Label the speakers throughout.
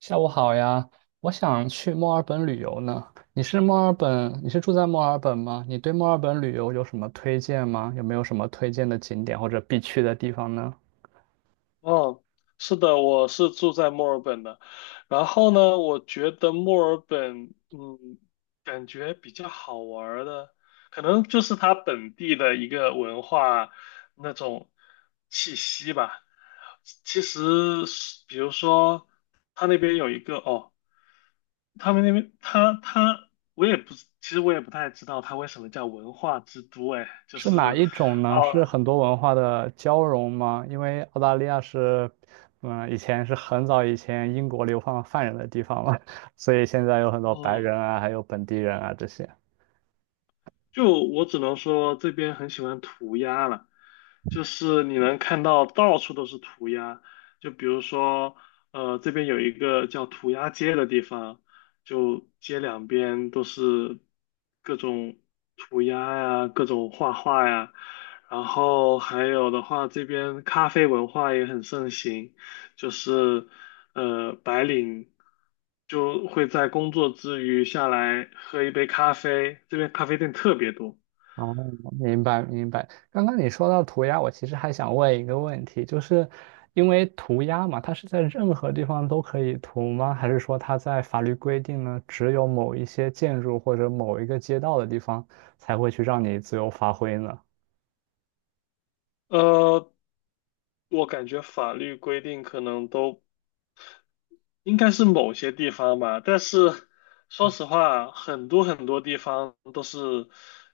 Speaker 1: 下午好呀，我想去墨尔本旅游呢。你是住在墨尔本吗？你对墨尔本旅游有什么推荐吗？有没有什么推荐的景点或者必去的地方呢？
Speaker 2: 哦，是的，我是住在墨尔本的。然后呢，我觉得墨尔本，感觉比较好玩儿的，可能就是它本地的一个文化那种气息吧。其实是，比如说，他那边有一个他们那边我也不，其实我也不太知道他为什么叫文化之都，哎，就
Speaker 1: 是
Speaker 2: 是
Speaker 1: 哪一种呢？是
Speaker 2: 哦。
Speaker 1: 很多文化的交融吗？因为澳大利亚是，嗯，以前是很早以前英国流放犯人的地方嘛，所以现在有很多白
Speaker 2: 嗯，
Speaker 1: 人啊，还有本地人啊这些。
Speaker 2: 就我只能说这边很喜欢涂鸦了，就是你能看到到处都是涂鸦，就比如说，这边有一个叫涂鸦街的地方，就街两边都是各种涂鸦呀，各种画画呀，然后还有的话，这边咖啡文化也很盛行，就是白领就会在工作之余下来喝一杯咖啡，这边咖啡店特别多。
Speaker 1: 哦，明白明白。刚刚你说到涂鸦，我其实还想问一个问题，就是因为涂鸦嘛，它是在任何地方都可以涂吗？还是说它在法律规定呢，只有某一些建筑或者某一个街道的地方才会去让你自由发挥呢？
Speaker 2: 呃，我感觉法律规定可能都应该是某些地方吧，但是说实话，很多很多地方都是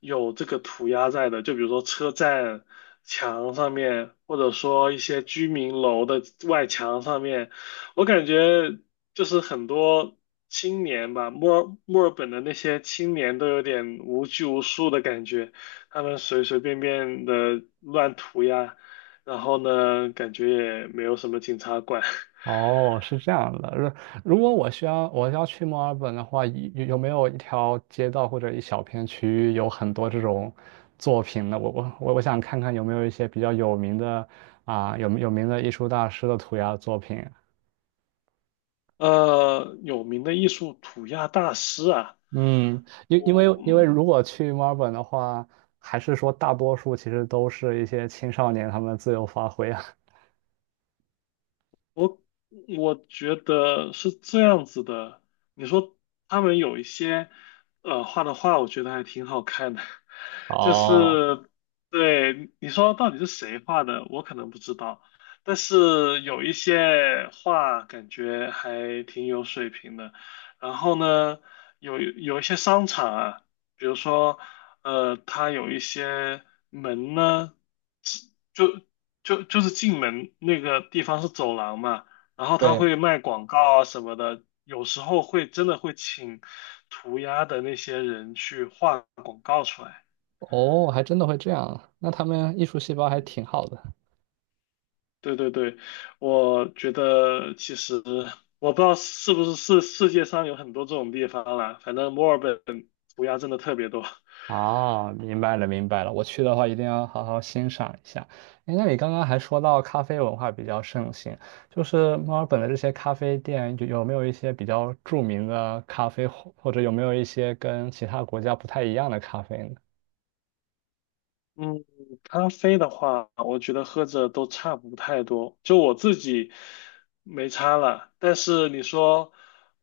Speaker 2: 有这个涂鸦在的，就比如说车站墙上面，或者说一些居民楼的外墙上面，我感觉就是很多青年吧，墨尔本的那些青年都有点无拘无束的感觉，他们随随便便的乱涂鸦，然后呢，感觉也没有什么警察管。
Speaker 1: 哦，是这样的。如果我需要我要去墨尔本的话，有没有一条街道或者一小片区域有很多这种作品呢？我想看看有没有一些比较有名的啊，有名的艺术大师的涂鸦作品。
Speaker 2: 有名的艺术涂鸦大师啊，
Speaker 1: 嗯，因因为
Speaker 2: 我
Speaker 1: 因为
Speaker 2: 嗯，
Speaker 1: 如果去墨尔本的话，还是说大多数其实都是一些青少年他们自由发挥啊。
Speaker 2: 我觉得是这样子的。你说他们有一些画的画，我觉得还挺好看的。就
Speaker 1: 哦，
Speaker 2: 是对你说到底是谁画的，我可能不知道，但是有一些画感觉还挺有水平的。然后呢，有一些商场啊，比如说它有一些门呢，就就是进门那个地方是走廊嘛。然后他
Speaker 1: 对，
Speaker 2: 会卖广告啊什么的，有时候会真的会请涂鸦的那些人去画广告出来。
Speaker 1: 哦，还真的会这样，那他们艺术细胞还挺好的。
Speaker 2: 对对对，我觉得其实我不知道是不是世界上有很多这种地方啦，反正墨尔本涂鸦真的特别多。
Speaker 1: 哦，明白了，明白了。我去的话，一定要好好欣赏一下。哎，那你刚刚还说到咖啡文化比较盛行，就是墨尔本的这些咖啡店，有没有一些比较著名的咖啡，或者有没有一些跟其他国家不太一样的咖啡呢？
Speaker 2: 嗯，咖啡的话，我觉得喝着都差不太多，就我自己没差了。但是你说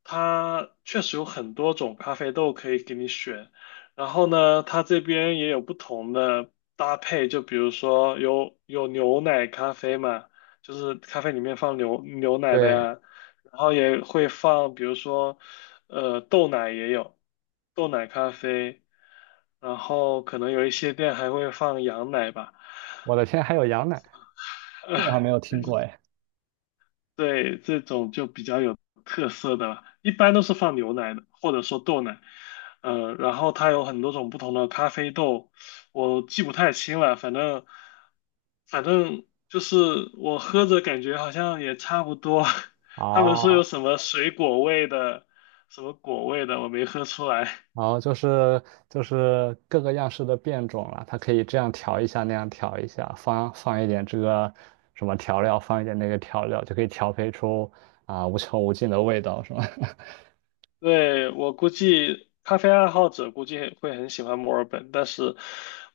Speaker 2: 它确实有很多种咖啡豆可以给你选，然后呢，它这边也有不同的搭配，就比如说有牛奶咖啡嘛，就是咖啡里面放牛奶的
Speaker 1: 对，
Speaker 2: 呀，然后也会放，比如说。豆奶也有，豆奶咖啡，然后可能有一些店还会放羊奶吧，
Speaker 1: 我的天，还有羊奶，这个
Speaker 2: 呃，
Speaker 1: 还没有听过哎。
Speaker 2: 对，这种就比较有特色的了，一般都是放牛奶的，或者说豆奶，然后它有很多种不同的咖啡豆，我记不太清了，反正就是我喝着感觉好像也差不多，他们说有
Speaker 1: 哦，
Speaker 2: 什么水果味的，什么果味的，我没喝出来。
Speaker 1: 然后就是各个样式的变种了，它可以这样调一下，那样调一下，放一点这个什么调料，放一点那个调料，就可以调配出啊、无穷无尽的味道，是吧？
Speaker 2: 对，我估计咖啡爱好者估计很会很喜欢墨尔本，但是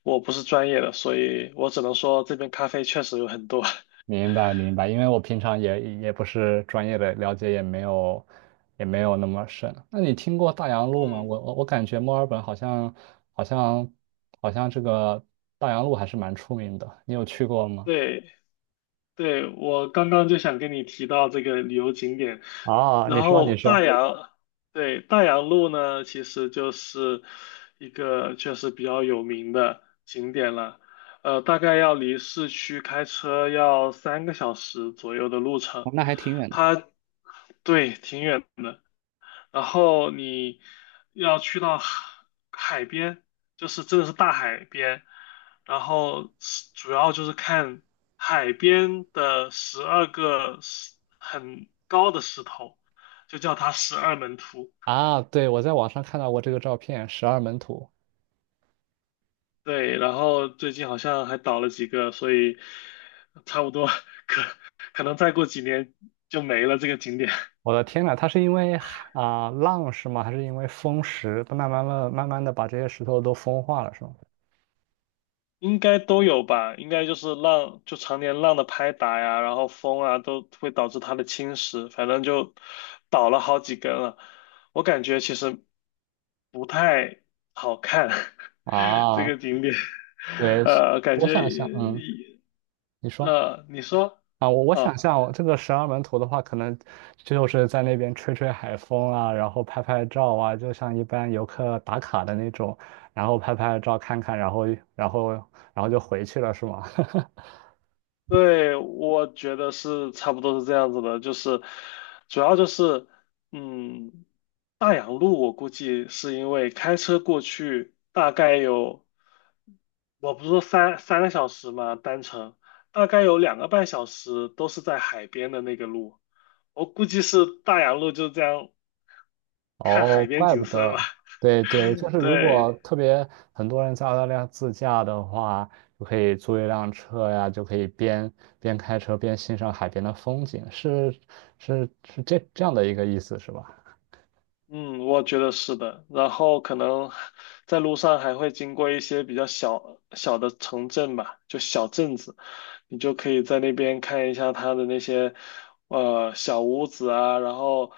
Speaker 2: 我不是专业的，所以我只能说这边咖啡确实有很多。
Speaker 1: 明白明白，因为我平常也不是专业的，了解也没有那么深。那你听过大洋 路吗？
Speaker 2: 嗯，
Speaker 1: 我感觉墨尔本好像好像好像这个大洋路还是蛮出名的，你有去过吗？
Speaker 2: 对，对，我刚刚就想跟你提到这个旅游景点，
Speaker 1: 啊，你
Speaker 2: 然
Speaker 1: 说你
Speaker 2: 后
Speaker 1: 说，
Speaker 2: 对，大洋路呢，其实就是一个确实比较有名的景点了，大概要离市区开车要三个小时左右的路程，
Speaker 1: 哦那还挺远的。
Speaker 2: 它，对，挺远的。然后你要去到海边，就是真的是大海边，然后是主要就是看海边的12个石很高的石头，就叫它十二门徒。
Speaker 1: 啊，对，我在网上看到过这个照片，十二门徒。
Speaker 2: 对，然后最近好像还倒了几个，所以差不多可能再过几年就没了这个景点。
Speaker 1: 我的天呐，它是因为海啊、浪是吗？还是因为风石，它慢慢的把这些石头都风化了，是吗？
Speaker 2: 应该都有吧，应该就是浪，就常年浪的拍打呀，然后风啊，都会导致它的侵蚀，反正就倒了好几根了。我感觉其实不太好看，这
Speaker 1: 啊，
Speaker 2: 个景点，
Speaker 1: 对，
Speaker 2: 感
Speaker 1: 我
Speaker 2: 觉，
Speaker 1: 想象，嗯，你说
Speaker 2: 你说，
Speaker 1: 啊，我
Speaker 2: 啊。
Speaker 1: 想象，我这个十二门徒的话，可能就是在那边吹吹海风啊，然后拍拍照啊，就像一般游客打卡的那种，然后拍拍照看看，然后然后就回去了，是吗？
Speaker 2: 对，我觉得是差不多是这样子的，就是主要就是，嗯，大洋路我估计是因为开车过去大概有，我不是说3个小时嘛，单程大概有2个半小时都是在海边的那个路，我估计是大洋路就这样看
Speaker 1: 哦，
Speaker 2: 海边
Speaker 1: 怪不
Speaker 2: 景色吧，
Speaker 1: 得，对对，就是 如果
Speaker 2: 对。
Speaker 1: 特别很多人在澳大利亚自驾的话，就可以租一辆车呀，就可以边开车边欣赏海边的风景，是这样的一个意思是吧？
Speaker 2: 嗯，我觉得是的。然后可能在路上还会经过一些比较小小的城镇吧，就小镇子，你就可以在那边看一下它的那些小屋子啊，然后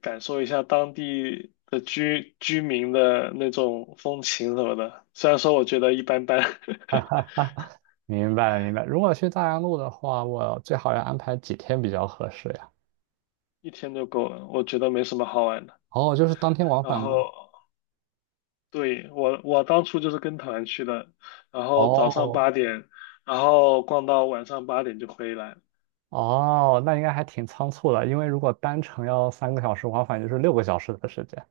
Speaker 2: 感受一下当地的居民的那种风情什么的。虽然说我觉得一般般，
Speaker 1: 明白了明白了。如果去大洋路的话，我最好要安排几天比较合适呀？
Speaker 2: 一天就够了，我觉得没什么好玩的。
Speaker 1: 哦，就是当天往
Speaker 2: 然
Speaker 1: 返吗？
Speaker 2: 后对，我当初就是跟团去的，然后早上
Speaker 1: 哦
Speaker 2: 八点，然后逛到晚上八点就回来。
Speaker 1: 哦，那应该还挺仓促的，因为如果单程要3个小时，往返就是6个小时的时间。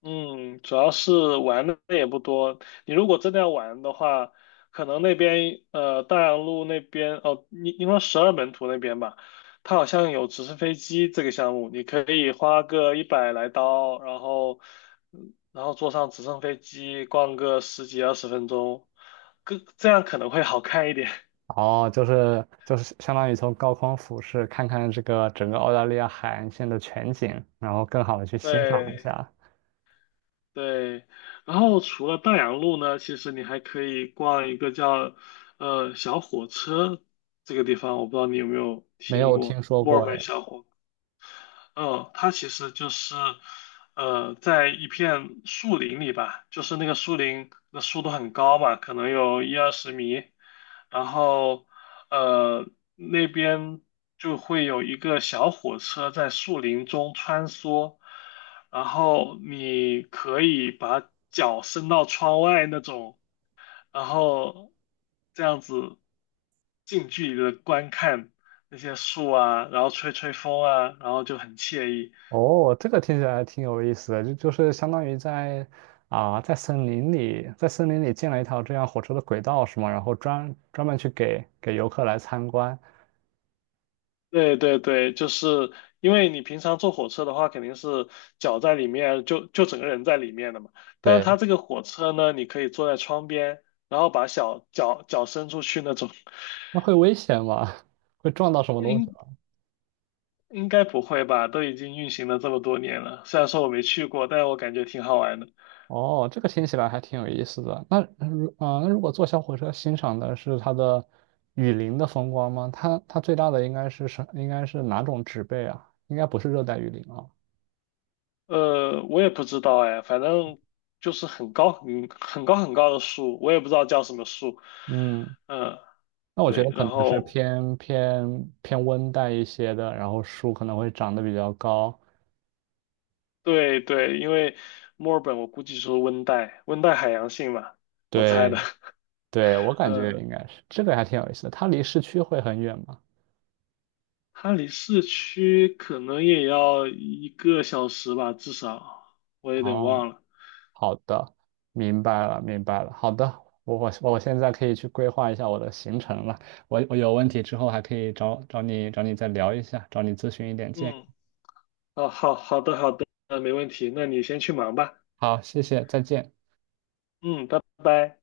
Speaker 2: 嗯，主要是玩的也不多。你如果真的要玩的话，可能那边大洋路那边哦，你因为十二门徒那边吧，它好像有直升飞机这个项目，你可以花个100来刀，然后然后坐上直升飞机逛个十几二十分钟，更这样可能会好看一点。
Speaker 1: 哦，就是相当于从高空俯视，看看这个整个澳大利亚海岸线的全景，然后更好的去欣赏一
Speaker 2: 对，
Speaker 1: 下。
Speaker 2: 对，然后除了大洋路呢，其实你还可以逛一个叫小火车这个地方，我不知道你有没有
Speaker 1: 没
Speaker 2: 听
Speaker 1: 有听
Speaker 2: 过
Speaker 1: 说
Speaker 2: 墨尔
Speaker 1: 过
Speaker 2: 本。
Speaker 1: 哎。
Speaker 2: 小火嗯，它其实就是，在一片树林里吧，就是那个树林的树都很高嘛，可能有一二十米，然后，呃，那边就会有一个小火车在树林中穿梭，然后你可以把脚伸到窗外那种，然后这样子近距离的观看那些树啊，然后吹吹风啊，然后就很惬意。
Speaker 1: 哦，这个听起来挺有意思的，就是相当于在啊、在森林里，在森林里建了一条这样火车的轨道是吗？然后专门去给游客来参观。
Speaker 2: 对对对，就是因为你平常坐火车的话，肯定是脚在里面，就整个人在里面的嘛。但是
Speaker 1: 对，
Speaker 2: 它这个火车呢，你可以坐在窗边，然后把小脚脚伸出去那种。
Speaker 1: 那会危险吗？会撞到什么东西？
Speaker 2: 应应该不会吧？都已经运行了这么多年了，虽然说我没去过，但是我感觉挺好玩的。
Speaker 1: 哦，这个听起来还挺有意思的。那那如果坐小火车欣赏的是它的雨林的风光吗？它最大的应该是什？应该是哪种植被啊？应该不是热带雨林啊。
Speaker 2: 我也不知道哎，反正就是很高很高很高的树，我也不知道叫什么树。
Speaker 1: 嗯，
Speaker 2: 嗯，
Speaker 1: 那我觉
Speaker 2: 对，
Speaker 1: 得可
Speaker 2: 然
Speaker 1: 能是
Speaker 2: 后
Speaker 1: 偏温带一些的，然后树可能会长得比较高。
Speaker 2: 对对，因为墨尔本我估计是温带海洋性嘛，我猜的。
Speaker 1: 对对，我 感觉
Speaker 2: 嗯，
Speaker 1: 应该是这个还挺有意思的。它离市区会很远吗？
Speaker 2: 它离市区可能也要1个小时吧，至少我有点
Speaker 1: 哦
Speaker 2: 忘了。
Speaker 1: 好的，明白了，明白了。好的，我现在可以去规划一下我的行程了。我有问题之后还可以找你再聊一下，找你咨询一点建
Speaker 2: 嗯，
Speaker 1: 议。
Speaker 2: 哦，好好的好的，没问题，那你先去忙吧。
Speaker 1: 好，谢谢，再见。
Speaker 2: 嗯，拜拜。